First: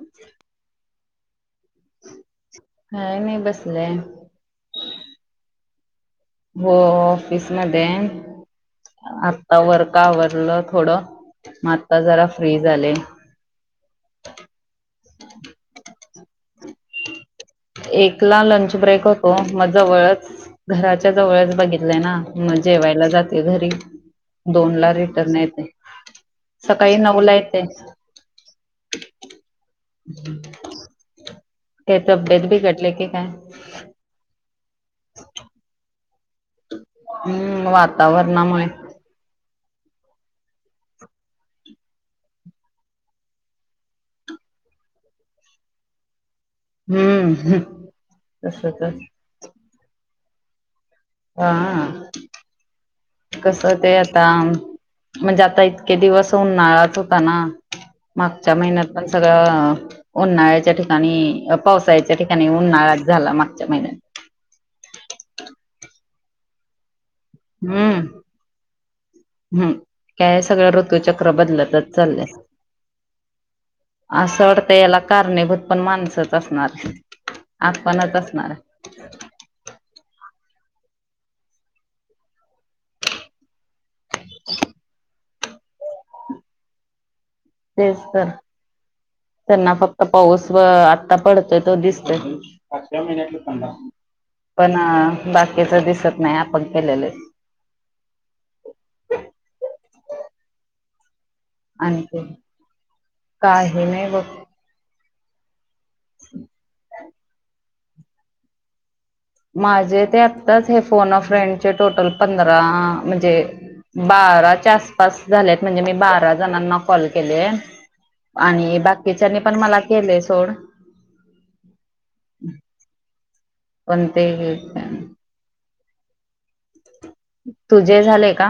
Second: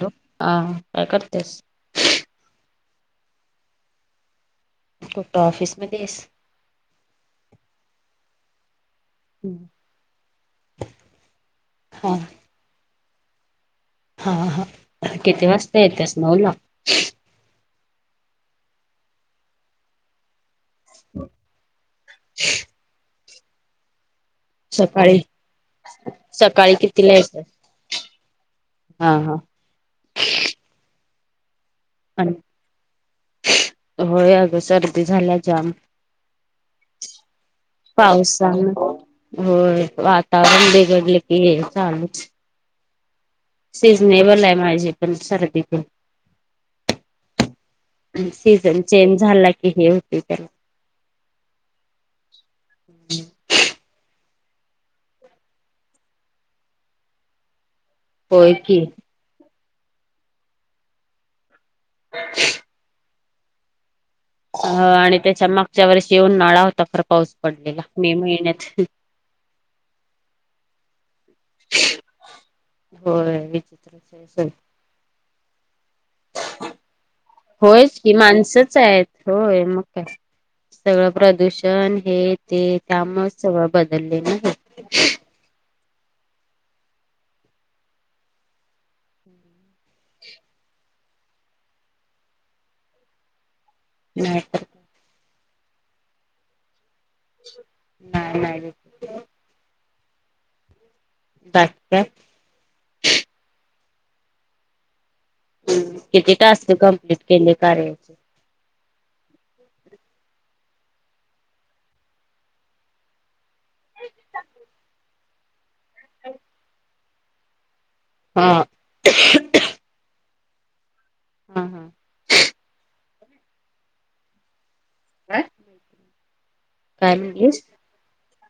ॅ हा काय करतेस काय नाही बसलं कुढ ऑफिसमध्ये आहेस हो ऑफिसमध्ये आता हम्म वर का आवरलं थोडं मग आता हा जरा फ्री झाले. हा हा किती वाजता येत्यास नऊ ला. एकला लंच ब्रेक होतो म जवळच. घराच्या जवळच बघितलंय ना जेवायला जाते घरी. दोन ला सकाळी रिटर्न येते सकाळी कितीला नऊ ला येतेस? येते. हा हा [inaudible] ते आणि तब्येत बीगडली की काय. होय अगं सर्दी झाल्या जाम. हम्म पावसान वातावरणामुळे. होय वातावरण बिघडलं की ये चालूच. सिझनेबल आहे माझी पण सर्दी तेन. हम्म तसच सीझन चेंज हा झाला किही होती त्याला. हा कस ते आ. आता म्हणजे आता इतके दिवस उन्हाळ्यात होता ना. होय मागच्या की महिन्यात पण सगळं उन्हाळ्याच्या ठिकाणी पावसाळच्या ठिकाणी उन्हाळा झाला मागच्या महिन्यात जेवण नाळा होता फर पाऊस पडलेला हम्म मे महिन्यात. हम्म काय सगळ्या ऋतू चक्र बदलतच चाललं. होय विचित्रच आहे असं सगळं वाटतं याला का. होयच की आपणच असणार माणसच आहेत होय मग काय. सगळं प्रदूषण हे ते त्यामुळे सगळं बदललेलं आहे. तेच तर त्यांना फक्त पाऊस व आ आता पडतो ते दिसतं. नाही तर च दिसत नाही आपण केलेलं. नाही नाही. क. अभ नाही बघ. हम् किती टास्क कम्प्लीट केले कार्याचे. माझे ते आत्ताच हे फोन फ्रेंडचे टोटल पंधरा म्हणजे. बाराच्या आसपास झालेत म्हणजे मी बारा जणांना कॉल केले. हा आणि बाकीच्यानी पण मला केले सोड. हा हा. [inaudible] पण ते हेच हाय काय म्हटलीस तुझे झाले का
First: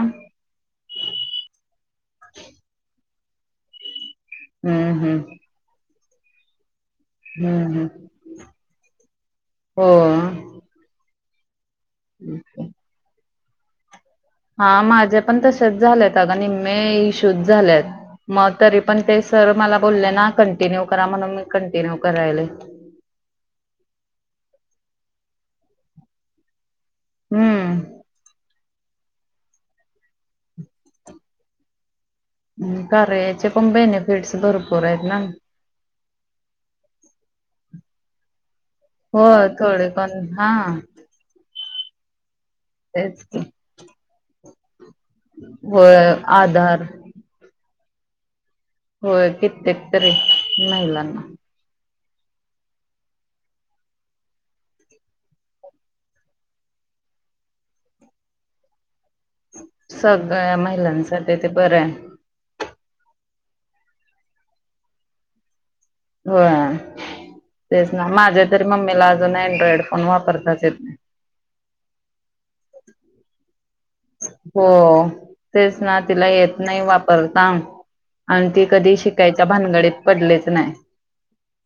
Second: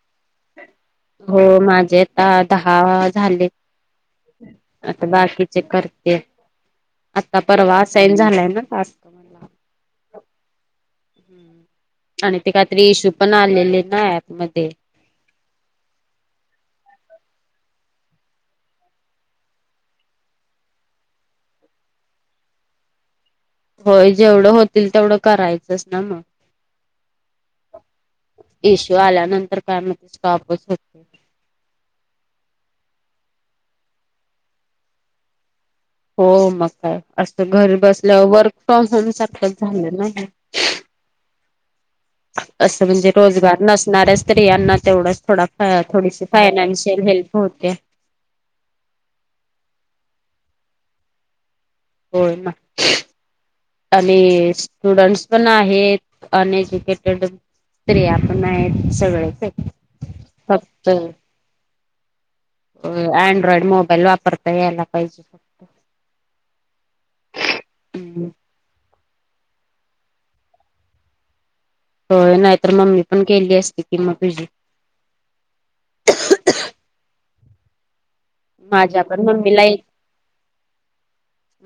हो माझे आता दहा झालेत हम्म आता हम्म बाकीचे करते. आता हम्म परवा हम्म सेंड झालेयं ना टास्क हो आणि ते काहीतरी इश्यू पण आलेले ना अँप हा माझे पण तसेच झालेत अग निम्मे इशूज झालेत. मग तरी पण ते सर मला बोलले ना कंटिन्यू करा म्हणून मी कंटिन्यू करायलयं होय जेवढं होतील तेवढं करायचंच ना मग हम्म इशू आल्यानंतर काय मगं स्टॉपच होतो कार्याचे पण बेनिफिट्स भरपूर आहेत ना हो मग काय अस घरी बसल्यावर वर्क. प्रॉम होय सारखच थोडे झालं पण ना. हा [inaudible] असं म्हणजे तेच की रोजगार नसणाऱ्या स्त्रियांना तेवढंच थोडा होय थोडीशी आधार फायनान्शियल हेल्प होते. होय कित्येक तरी महिलांना. होय ना. आणि स्टुडंट्स पण आहेत अनएज्युकेटेड. स्त्रिया आपण आहेत सगळेच [unintelligible] सगळ्या फक्त महिलांसाठी ते बरं आहे. अ अँड्रॉइड मोबाईल वापरता यायला पाहिजे. फक्त होय तेच ना हम्म, माझे तरी मम्मीलाच अजून अँड्रॉइड फोन वापरताच येत नाही. होय नाहीतर मम्मी पण केली असती. कि मग तुझी. हो तेच ना तिला येत नाही वापरता आणि ती कधी माझ्या पण शिकायच्या मम्मीला येत भानगडीत पडलेच नाही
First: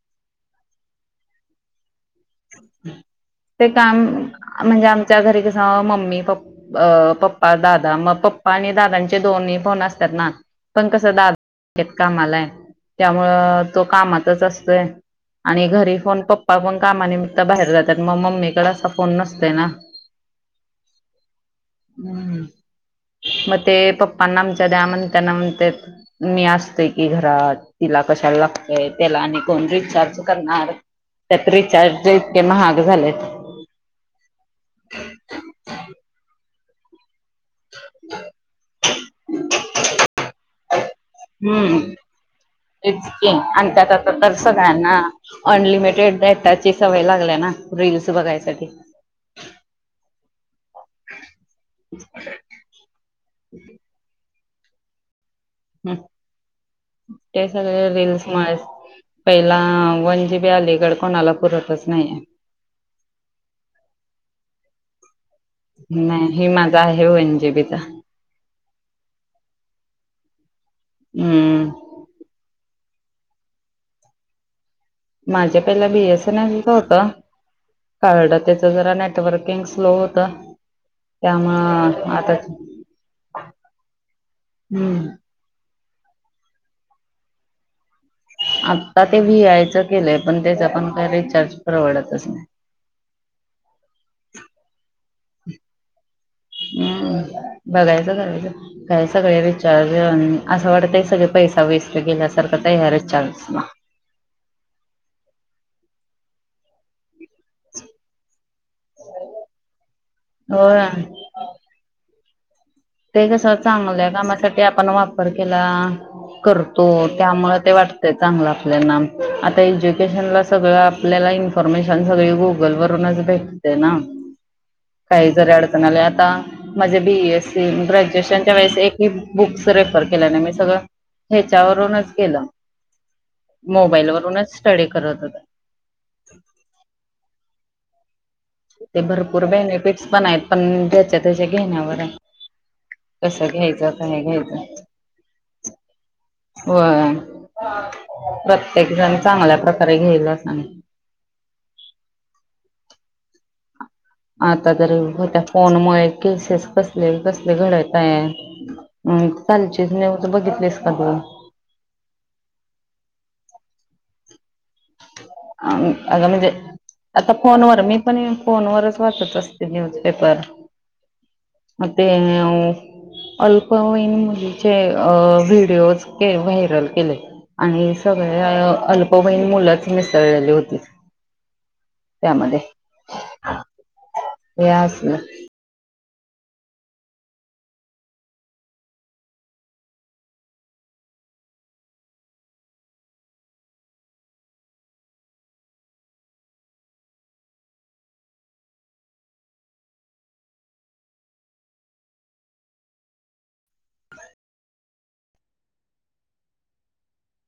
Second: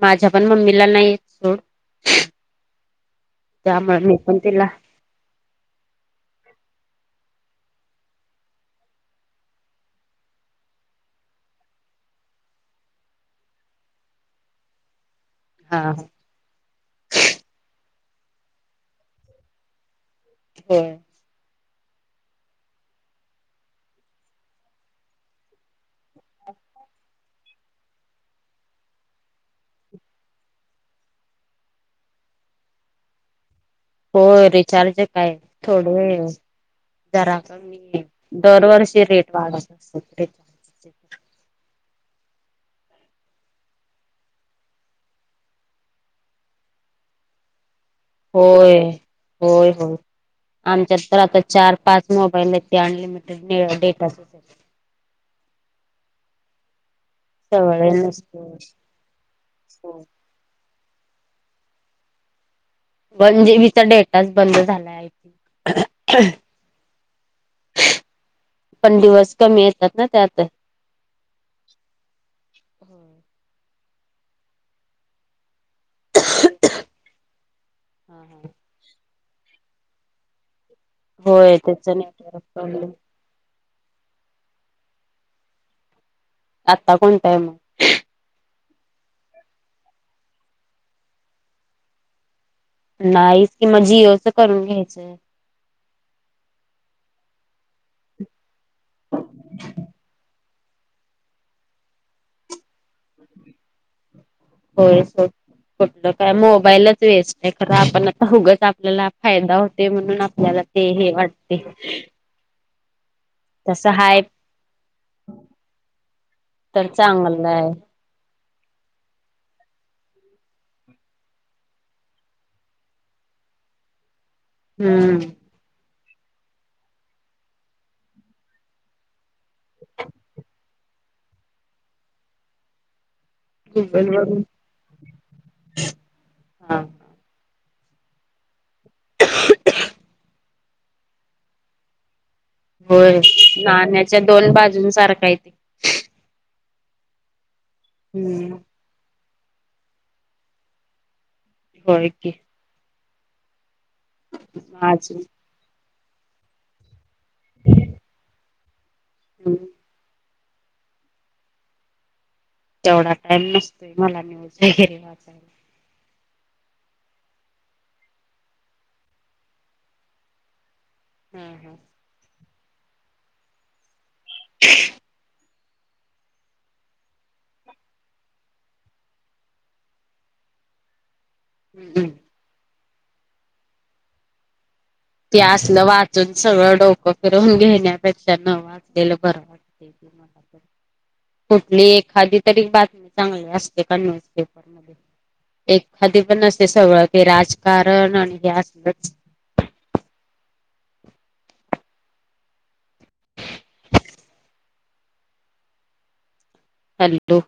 माझ्या पण मम्मीला नाही येतं सोड ते काम त्यामुळे मी पण तिला म्हणजे आमच्या घरी कसं मम्मी पप् अ पप्पा, दादा मग पप्पा आणि दादांचे दोन्ही फोन असतात ना पण कसं दादा बँकेत कामालाय त्यामुळं तो कामातच असतोय आणि हा घरी पण पप्पा पण कामानिमित्त बाहेर जात तर मग मम्मीकड असा फोन नसतोय ना [inaudible] हम्म मग ते पप्पांना आमच्या द्या म्हण त्यांना म्हण मी असतोय की घरात तिला कशाला लागतय त्याला आणि कोण रिचार्ज करणार त्यात रिचार्ज इतके महाग झालेत. हो रिचार्ज काय थोडे जरा का मी दरवर्षी रेट वाढत असत हम्म [unintelligible] आणि त्यात आता तर सगळ्यांना अनलिमिटेड डेटा ची सवय लागली ना रील्स बघायसाठी होय होय होय आमच्यात तर आता चार पाच मोबाईल आहेत ते अनलिमिटेड डेटा ह ते सगळे सवय नसते रिल्समुळेच पहिला वन जीबी अलीकड कोणाला पुरतच नाहीये. वन जीबी चा डेटाच बंद झाला आहे नाही हे माझ आहे वन जीबीचा पण दिवस कमी येतात ना त्यात हम्म हो माझ्या पहिला बीएसएन एच होत कळड त्याच जरा नेटवर्किंग स्लो होत त्या म होय त्याच नेटवर्क आताच प्रॉब्लेम हम्म आता कोणत आहे म आता ते व्ही आयच केलंय पण त्याचा पण काय रिचार्ज परवडतच नाही नाहीच किंवा जिओच करून घ्यायचंय हम्म बघायचं कराच काय सगळे रिचार्ज असं वाटत हे सगळे पैसा वेस प गेल्यासारखं तयारच चास ना होय कुठलं काय मोबाईलच वेच ते खरं आपण आता उगच आपल्याला फायदा होते म्हणून आपल्याला होय ते हे वाटते ते कस तसं चांगल्या हाय कामासाठी आपण वापर केला करतो तर त्यामु चांगलं आहे ते वाटत चांगला ल्या आता एज्युकेशन ला सगळं आपल्याला इन्फॉर्मेशन सगळे गुगल वरूनच भेटते ते ना हम्म. काही जरी अडचण आ आता माझे बीस सी ग्रॅज्युएशनच्या वेळेस एक बुक्स रेफर केल्याने मी सगळं ह्याच्यावरूनच केलं गुगल मोबाईल वरून वरूनच स्टडी करत होत हा ते भरपूर बेनिफिटस पण आहेत पण त्याच्या त्याच्या घेण्यावर आहे. हो कसं घ्यायचं नाण्याच्या काय दोन घ्यायचं बाजूं सारखा येत. होय हम्म. प्रत्येक जण चांगल्या प्रकारे घ्यायला सांग. होय की. आता तरी अजून हो त्या फोनमुळे केसेस कसले, कसले घडत आहे. हम्म चालची तर बघितलीस का तु? तेवढा टाइम नसतोय मला न्यूज वगैरे वाचायला अ आता म्हणजे. आता फोनवर मी पण फोनवरच वाचत असते न्यूजपेपर हा हा. अ अल्पवयीन मुलींचे अ विडिओ वडओ व्हायरल केले आणि सगळ अल्पवयीन मुलाच मिसळलेली होती हम्म त्यामध्ये. या [unintelligible] ते असलवा अजून सगळं डोकं फिरून घेण्यापेक्षा न वाचलेलं बरं वाटते ते मला. कुठली एखादी तरी बातमी चांगली असते का न्यूजपेपर मध्ये? एखादी पण असते सगळं ते राजकारण आणि हे असलच हॅलो.